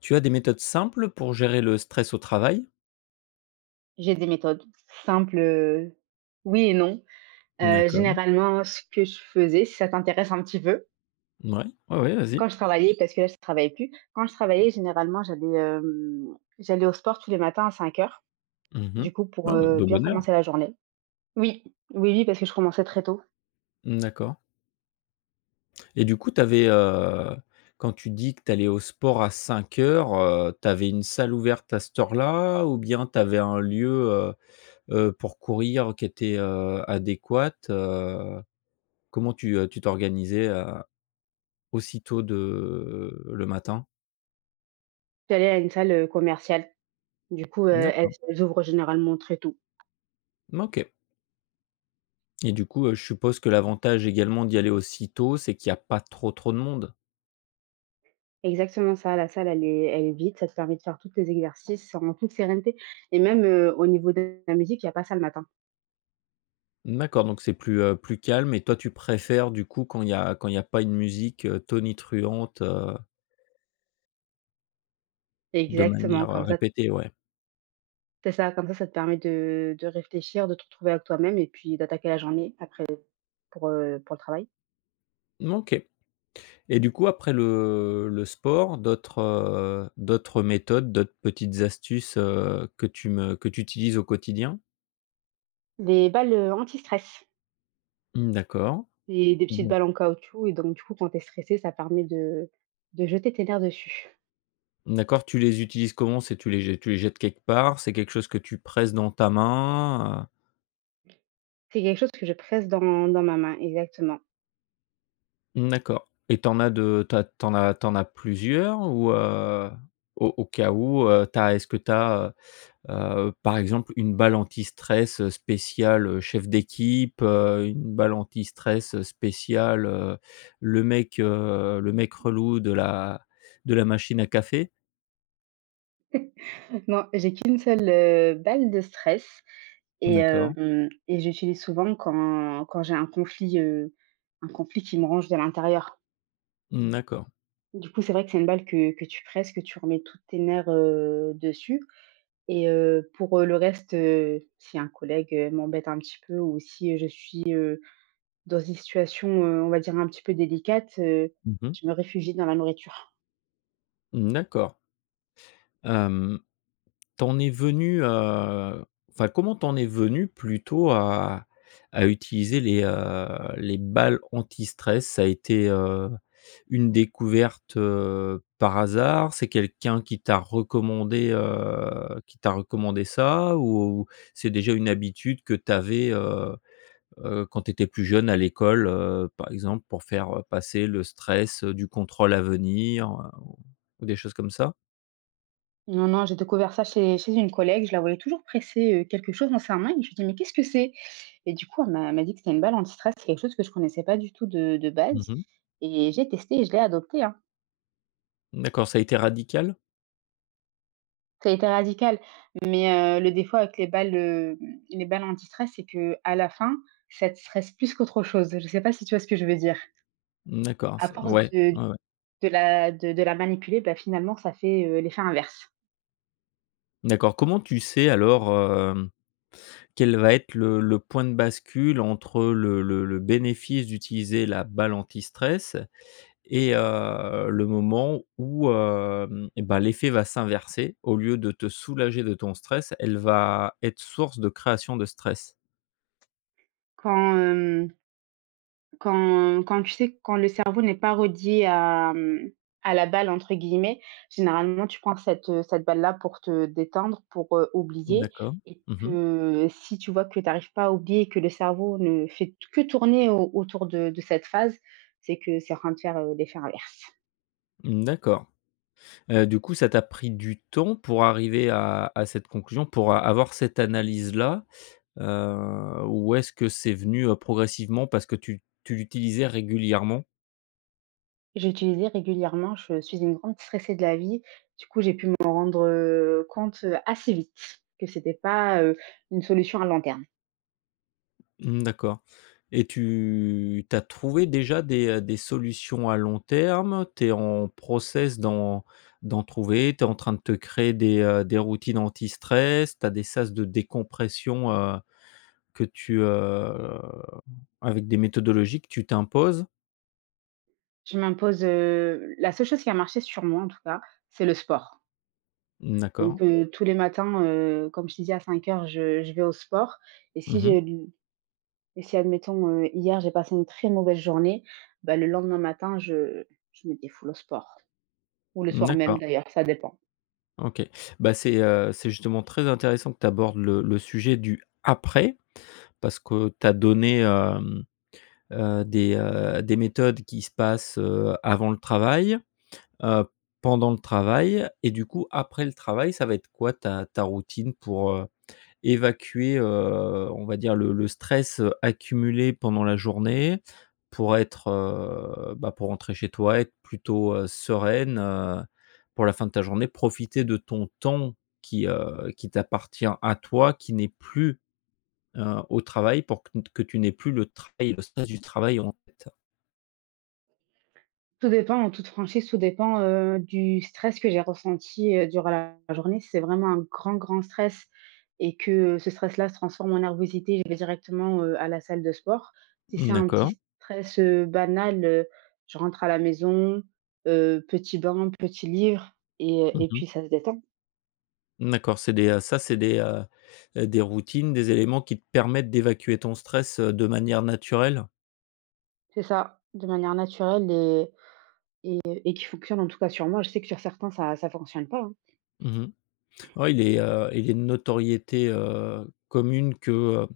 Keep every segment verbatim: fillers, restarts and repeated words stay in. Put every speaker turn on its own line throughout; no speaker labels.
Tu as des méthodes simples pour gérer le stress au travail?
J'ai des méthodes simples, heu, oui et non. Heu,
D'accord.
généralement, ce que je faisais, si ça t'intéresse un petit peu,
Ouais, ouais, ouais, vas-y.
quand je travaillais, parce que là, je travaille plus. Quand je travaillais, généralement, j'allais, hem, j'allais au sport tous les matins à cinq heures,
Mmh.
du coup, pour,
Non, bah,
heu,
de
bien
bonne heure.
commencer la journée. Oui, oui, oui, parce que je commençais très tôt.
D'accord et du coup, t'avais avais, euh, quand tu dis que tu allais au sport à cinq heures, euh, tu avais une salle ouverte à cette heure-là ou bien tu avais un lieu, heu heu, pour courir qui était, heu, adéquat? Heu, comment tu, heu, tu t'organisais, heu, aussitôt de le matin?
J'allais à une salle, heu, commerciale. Du coup, heu, elles
D'accord.
elles ouvrent généralement très tôt.
OK. Et du coup, heu, je suppose que l'avantage également d'y aller aussi tôt, c'est qu'il y a pas trop, trop de monde?
Exactement ça, la salle, elle est elle est vide, ça te permet de faire tous tes exercices en toute sérénité et même, heu, au niveau de la musique, il n'y a pas ça le matin.
D'accord, donc c'est plus, heu, plus calme et toi tu préfères du coup quand il y a quand il y a pas une musique, heu, tonitruante, heu, de
Exactement,
manière, heu,
comme ça.
répétée, ouais.
C'est ça, comme ça, ça te permet de de réfléchir, de te retrouver avec toi-même et puis d'attaquer la journée après pour, heu, pour le travail.
Mmh, OK et du coup après le le sport, d'autres, heu, d'autres méthodes, d'autres petites astuces, heu, que tu me que tu utilises au quotidien?
Des balles, heu, anti-stress,
Mmh, d'accord.
des des petites
Mmh, mh.
balles en caoutchouc et donc du coup, quand tu es stressé, ça permet de de jeter tes nerfs dessus.
D'accord, tu les utilises comment? C'est tu les je tu les jettes quelque part? C'est quelque chose que tu presses dans ta main? Heu.
C'est quelque chose que je presse dans dans ma main, exactement.
Mmh, d'accord et t'en as de tu as tu as tu as plusieurs ou, heu, au au cas où, heu, tu est-ce que t'as as, heu par exemple, une balle anti-stress, spéciale, heu, chef d'équipe, heu, une balle anti-stress, spéciale, heu, le mec, heu, le mec relou de la de la machine à café?
Moi j'ai qu'une seule, heu, balle de stress et
D'accord.
hem et j'utilise souvent quand quand j'ai un conflit, heu, un conflit qui me range de l'intérieur.
Mmh, d'accord.
Du coup, c'est vrai que c'est une balle que que tu presses, que tu remets tous tes nerfs, heu, dessus. Et heu, pour, heu, le reste, heu, si un collègue, heu, m'embête un petit peu ou si, heu, je suis, heu, dans une situation, heu, on va dire un petit peu délicate, heu,
Mmh.
je me réfugie dans la nourriture.
D'accord. Hem. T'en es venu, heu, enfin, comment t'en es venu plutôt à à utiliser les, heu, les balles anti-stress? Ça a été, heu, une découverte, heu, par hasard? C'est quelqu'un qui t'a recommandé, heu, qui t'a recommandé ça? Ou c'est déjà une habitude que t'avais avais, heu quand t'étais plus jeune à l'école, heu, par exemple, pour faire, passer le stress, heu, du contrôle à venir, heu, ou des choses comme ça?
Non, non, j'ai découvert ça chez chez une collègue, je la voyais toujours presser, heu, quelque chose dans sa main et je lui dis: «Mais qu'est-ce que c'est?» Et du coup, elle m'a elle m'a dit que c'était une balle anti-stress. C'est quelque chose que je connaissais pas du tout de de base
Mmh.
et j'ai testé et je l'ai adopté, hein.
D'accord, ça a été radical?
Ça a été radical, mais heu, le défaut avec les balles, heu, les balles anti-stress, c'est que à la fin, ça te stresse plus qu'autre chose. Je ne sais pas si tu vois ce que je veux dire?
D'accord,
À
ça
force
ouais,
de
ouais, ouais.
de la de de la manipuler, bah, finalement, ça fait, heu, l'effet inverse.
D'accord. Comment tu sais alors, hem, quel va être le le point de bascule entre le le le bénéfice d'utiliser la balle anti-stress et heu, le moment où, hem, et bah, l'effet va s'inverser. Au lieu de te soulager de ton stress, elle va être source de création de stress?
Quand, hem Quand quand tu sais, quand le cerveau n'est pas relié à, mmh, à la balle entre guillemets, généralement tu prends cette, heu, cette balle-là pour te détendre, pour, heu, oublier
D'accord.
et
Mmh.
que si tu vois que tu n'arrives pas à oublier que le cerveau ne fait que tourner au autour de de cette phase, c'est que c'est en train de faire, heu, l'effet inverse.
D'accord. Heu, du coup, ça t'a pris du temps pour arriver à à cette conclusion, pour a avoir cette analyse-là? Heu, ou est-ce que c'est venu, heu, progressivement parce que tu tu l'utilisais régulièrement?
J'ai utilisé régulièrement, je suis une grande stressée de la vie, du coup j'ai pu me rendre, heu, compte, heu, assez vite que c'était pas, heu, une solution à long terme.
Mmh, d'accord et tu tu as trouvé déjà des, heu, des solutions à long terme? Tu es en process d'en d'en trouver? Tu es en train de te créer des, heu, des routines anti-stress? Tu as des sas de décompression, heu, que tu, heu avec des méthodologies que tu t'imposes?
Je m'impose, heu, la seule chose qui a marché sur moi en tout cas, c'est le sport. Donc
D'accord.
heu, tous les matins, heu, comme je te disais à cinq heures je je vais au sport et si
Mmh.
j'ai du et si admettons, heu, hier j'ai passé une très mauvaise journée, bah, le lendemain matin je je me défoule au sport ou le soir même
D'accord.
d'ailleurs, ça dépend.
OK. Bah, c'est, heu, c'est justement très intéressant que tu abordes le le sujet du après, parce que tu as donné, hem, heu, des, heu, des méthodes qui se passent, heu, avant le travail, heu, pendant le travail et du coup après le travail, ça va être quoi ta ta routine pour, évacuer, heu, on va dire le le stress, heu, accumulé pendant la journée pour être, heu, bah, pour rentrer chez toi, être plutôt, heu, sereine, heu, pour la fin de ta journée. Profiter de ton temps qui, heu, qui t'appartient à toi, qui n'est plus, heu, au travail pour que que tu n'aies plus le travail, le stress du travail en tête.
Tout dépend, en toute franchise, tout dépend, heu, du stress que j'ai ressenti, heu, durant la journée. Si c'est vraiment un grand, grand stress et que euh, ce stress-là se transforme en nervosité, je vais directement, heu, à la salle de sport. Si c'est un petit
D'accord.
stress, heu, banal, heu, je rentre à la maison, heu, petit bain, petit livre et euh, et
Mmh.
puis ça se détend.
D'accord, c'est des, heu, ça c'est des, heu heu, des routines, des éléments qui te permettent d'évacuer ton stress, heu, de manière naturelle?
C'est ça, de manière naturelle et et et qui fonctionne en tout cas sur moi. Je sais que sur certains ça ça fonctionne pas, hein.
Mmh. Ouais, il est, heu, il est de notoriété, heu, commune que, heu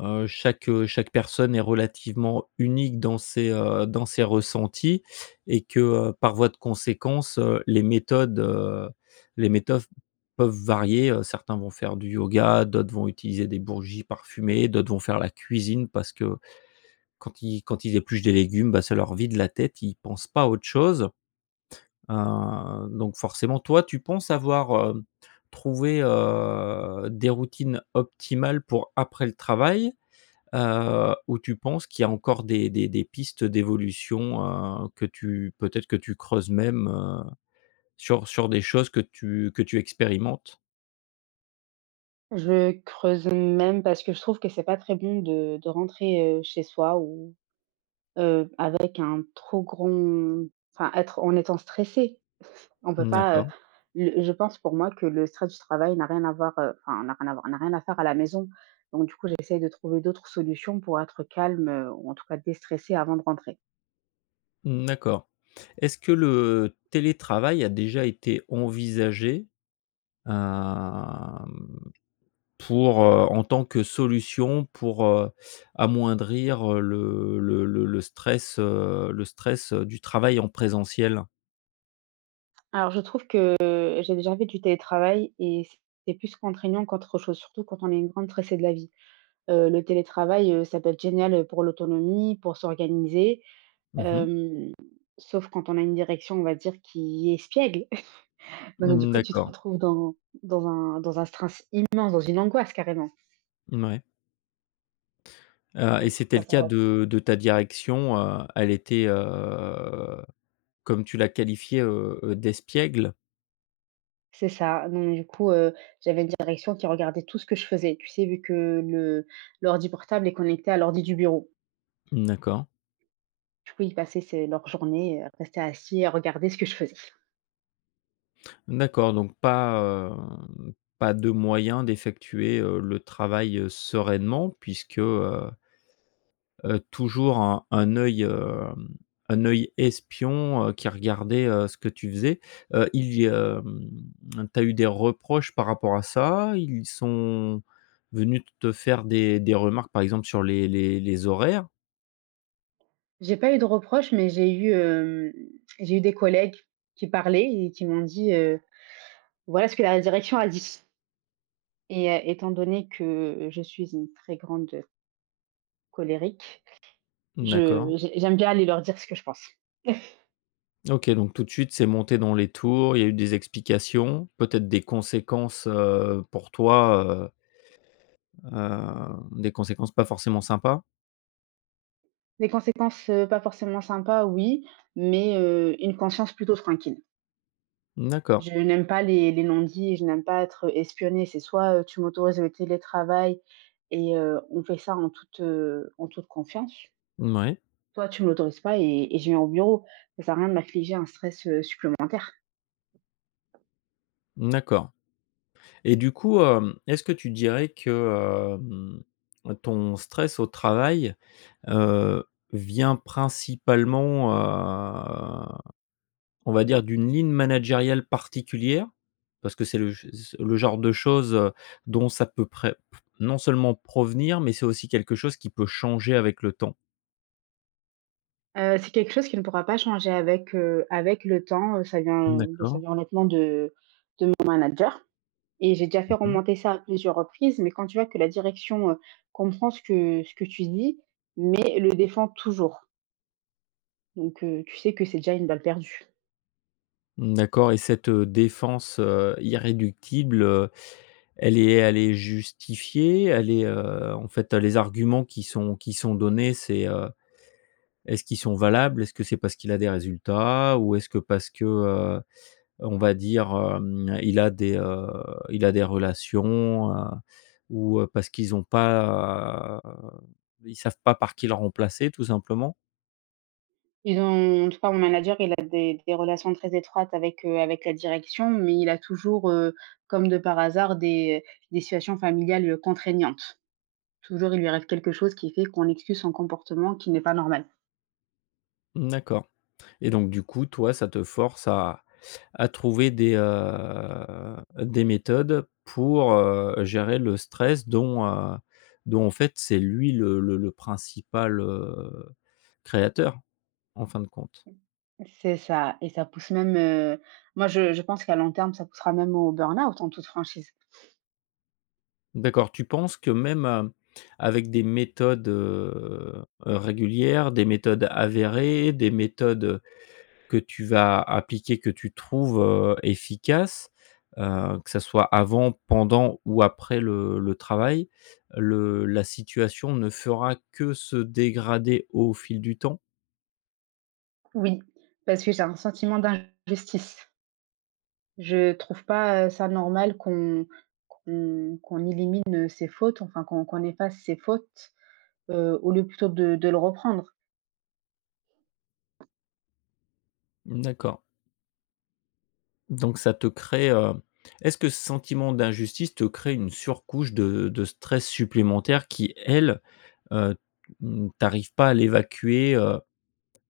heu, chaque, heu, chaque personne est relativement unique dans ses, heu, dans ses ressentis et que, heu, par voie de conséquence, heu, les méthodes, heu, les méthodes peuvent varier, heu, certains vont faire du yoga, d'autres vont utiliser des bourgies parfumées, d'autres vont faire la cuisine parce que quand ils quand ils épluchent des légumes, bah, ça leur vide la tête, ils pensent pas à autre chose. Heu, donc forcément, toi, tu penses avoir, hem, trouvé, heu, des routines optimales pour après le travail, heu, ou tu penses qu'il y a encore des des des pistes d'évolution, heu, que tu peut-être que tu creuses même, heu, sur sur des choses que tu que tu expérimentes?
Je creuse même parce que je trouve que c'est pas très bon de de rentrer, heu, chez soi ou, heu, avec un trop grand enfin être en étant stressé. On peut
Mmh,
pas, heu,
d'accord.
le je pense pour moi que le stress du travail n'a rien à voir, heu, enfin n'a rien à voir, n'a rien à faire à la maison. Donc du coup, j'essaye de trouver d'autres solutions pour être calme, heu, ou en tout cas déstressé avant de rentrer.
Mmh, d'accord. Est-ce que le télétravail a déjà été envisagé? Hem. Pour, heu, en tant que solution pour, heu, amoindrir, heu, le le le le stress, heu, le stress, heu, du travail en présentiel.
Alors je trouve que j'ai déjà fait du télétravail et c'est plus contraignant qu'autre chose, surtout quand on est une grande stressée de la vie. Heu, le télétravail, heu, ça peut être génial, pour l'autonomie, pour s'organiser,
Mmh mh.
hem, sauf quand on a une direction, on va dire, qui espiègle. Donc du
Mmh,
coup, tu te
d'accord.
retrouves dans dans un dans un stress immense, dans une angoisse carrément.
Ouais. heu et
Donc je trouve
c'était
pas
le cas
ça.
de de ta direction, heu, elle était, heu, comme tu l'as qualifiée, heu heu, d'espiègle?
C'est ça. Donc du coup, heu, j'avais une direction qui regardait tout ce que je faisais. Tu sais, vu que le l'ordi portable est connecté à l'ordi du bureau.
D'accord.
Du coup, ils passaient c'est leur journée, à rester assis, et à regarder ce que je faisais.
D'accord, donc pas, hem, pas de moyen d'effectuer, heu, le travail, heu, sereinement puisque, heu heu, toujours un un œil, hem, un œil espion, heu, qui regardait, heu, ce que tu faisais. Heu, il y hem, tu as eu des reproches par rapport à ça? Ils sont venus te faire des des remarques, par exemple, sur les les les horaires?
J'ai pas eu de reproches, mais j'ai eu, hem, j'ai eu des collègues qui parlaient et qui m'ont dit, heu: «Voilà ce que la direction a dit», et heu, étant donné que je suis une très grande, colérique,
D'accord.
je j'ai j'aime bien aller leur dire ce que je pense.
OK, donc tout de suite, c'est monté dans les tours, il y a eu des explications, peut-être des conséquences, heu, pour toi, heu, heu, des conséquences pas forcément sympas?
Des conséquences, heu, pas forcément sympas, oui, mais heu, une conscience plutôt tranquille.
D'accord.
Je n'aime pas les les non-dits, je n'aime pas être espionnée. C'est soit, heu, tu m'autorises le télétravail et heu, on fait ça en toute, heu, en toute confiance.
Mouais,
Toi, tu me l'autorises pas et et je viens au bureau. Ça sert à rien de m'affliger un stress, heu, supplémentaire.
d'accord. Et du coup, hem, est-ce que tu dirais que, hem, ton stress au travail, heu, vient principalement, heu, on va dire d'une ligne managériale particulière? Parce que c'est le le genre de choses, heu, dont ça peut pré non seulement provenir, mais c'est aussi quelque chose qui peut changer avec le temps.
Heu, c'est quelque chose qui ne pourra pas changer avec, heu, avec le temps, heu, ça vient de ça
D'accord.
vient honnêtement de de mon manager, et j'ai déjà fait
Mmh.
remonter ça à plusieurs reprises, mais quand tu vois que la direction, heu, comprend ce que ce que tu dis, mais le défend toujours. Donc, heu, tu sais que c'est déjà une balle perdue.
D'accord et cette, heu, défense, heu, irréductible, elle est elle est justifiée, elle est, heu, en fait, les arguments qui sont qui sont donnés, c'est, heu, est-ce qu'ils sont valables? Est-ce que c'est parce qu'il a des résultats? Ou est-ce que parce que, heu, on va dire, hem, il a des, heu, il a des relations, heu, ou, heu, parce qu'ils ont pas, heu, ils savent pas par qui le remplacer tout simplement?
Ils ont en tout cas, mon manager, il a des des relations très étroites avec, heu, avec la direction, mais il a toujours, heu, comme de par hasard, des des situations familiales, contraignantes. Toujours, il lui arrive quelque chose qui fait qu'on excuse son comportement qui n'est pas normal.
D'accord et donc du coup, toi, ça te force à à trouver des, heu, des méthodes pour, heu, gérer le stress dont, heu, dont en fait c'est lui le le le principal, heu, créateur en fin de compte.
C'est ça et ça pousse même, heu, moi, je je pense qu'à long terme, ça poussera même au burn-out en toute franchise.
D'accord, tu penses que même, heu, avec des méthodes, heu, régulières, des méthodes avérées, des méthodes, que tu vas appliquer, que tu trouves, heu, efficace, heu, que ça soit avant, pendant ou après le le travail, le la situation ne fera que se dégrader au fil du temps?
Oui, parce que j'ai un sentiment d'injustice. Je trouve pas, heu, ça normal qu'on qu'on qu'on élimine, heu, ses fautes, enfin qu'on qu'on efface ses fautes heu, au lieu plutôt de de le reprendre.
D'accord, donc ça te crée, heu est-ce que ce sentiment d'injustice te crée une surcouche de de stress supplémentaire qui, elle, heu, mmh, pas à l'évacuer, heu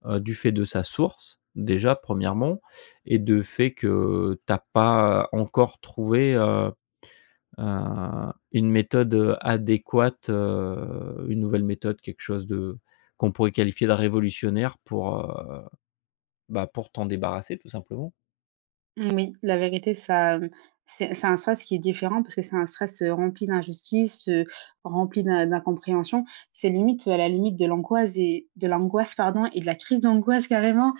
heu, du fait de sa source, déjà, premièrement, et de fait que tu as pas encore trouvé, heu heu, une méthode, adéquate, heu, une nouvelle méthode, quelque chose de qu'on pourrait qualifier de révolutionnaire pour, heu, bah, pour t'en débarrasser, tout simplement.
Oui, la vérité, ça, mmh, c'est c'est un stress qui est différent parce que c'est un stress, heu, rempli d'injustice, heu, rempli d'in d'incompréhension. C'est limite, heu, à la limite de l'angoisse et de l'angoisse, pardon, et de la crise d'angoisse carrément,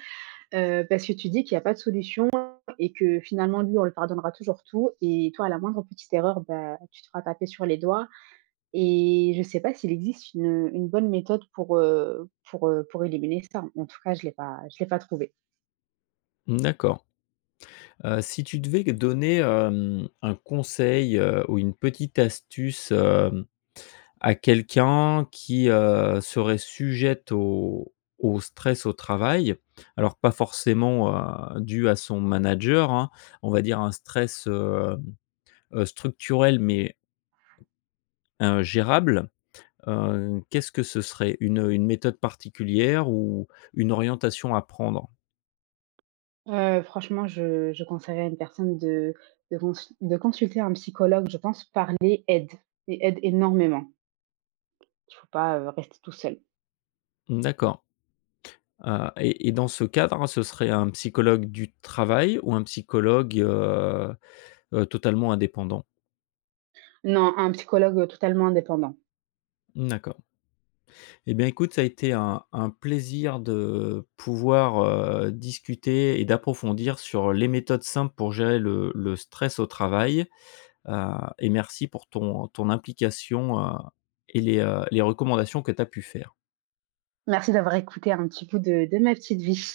heu, parce que tu dis qu'il n'y a pas de solution et que finalement lui, on lui pardonnera toujours tout et toi, à la moindre petite erreur, bah, tu te feras taper sur les doigts, et je ne sais pas s'il existe une, une bonne méthode pour, heu, pour, heu, pour éliminer ça. En tout cas, je ne l'ai pas je l'ai pas trouvé.
D'accord. Heu, si tu devais donner, hem, un conseil, heu, ou une petite astuce, hem à quelqu'un qui, heu, serait sujette au au stress au travail. Alors pas forcément, heu, dû à son manager, hein, on va dire un stress, heu heu, structurel mais, heu, gérable. Heu, qu'est-ce que ce serait? Une, une méthode particulière ou une orientation à prendre?
Heu, franchement, je je conseillerais à une personne de de cons de consulter un psychologue. Je pense parler aide et aide énormément. Il ne faut pas, heu, rester tout seul.
D'accord, heu et et dans ce cadre, hein, ce serait un psychologue du travail ou un psychologue, heu heu, totalement indépendant?
Non, un psychologue, totalement indépendant.
D'accord. Eh bien, écoute, ça a été un un plaisir de pouvoir, heu, discuter et d'approfondir sur les méthodes simples pour gérer le le stress au travail, heu et merci pour ton ton implication, heu et les, heu, les recommandations que tu as pu faire.
Merci d'avoir écouté un petit bout de de ma petite vie.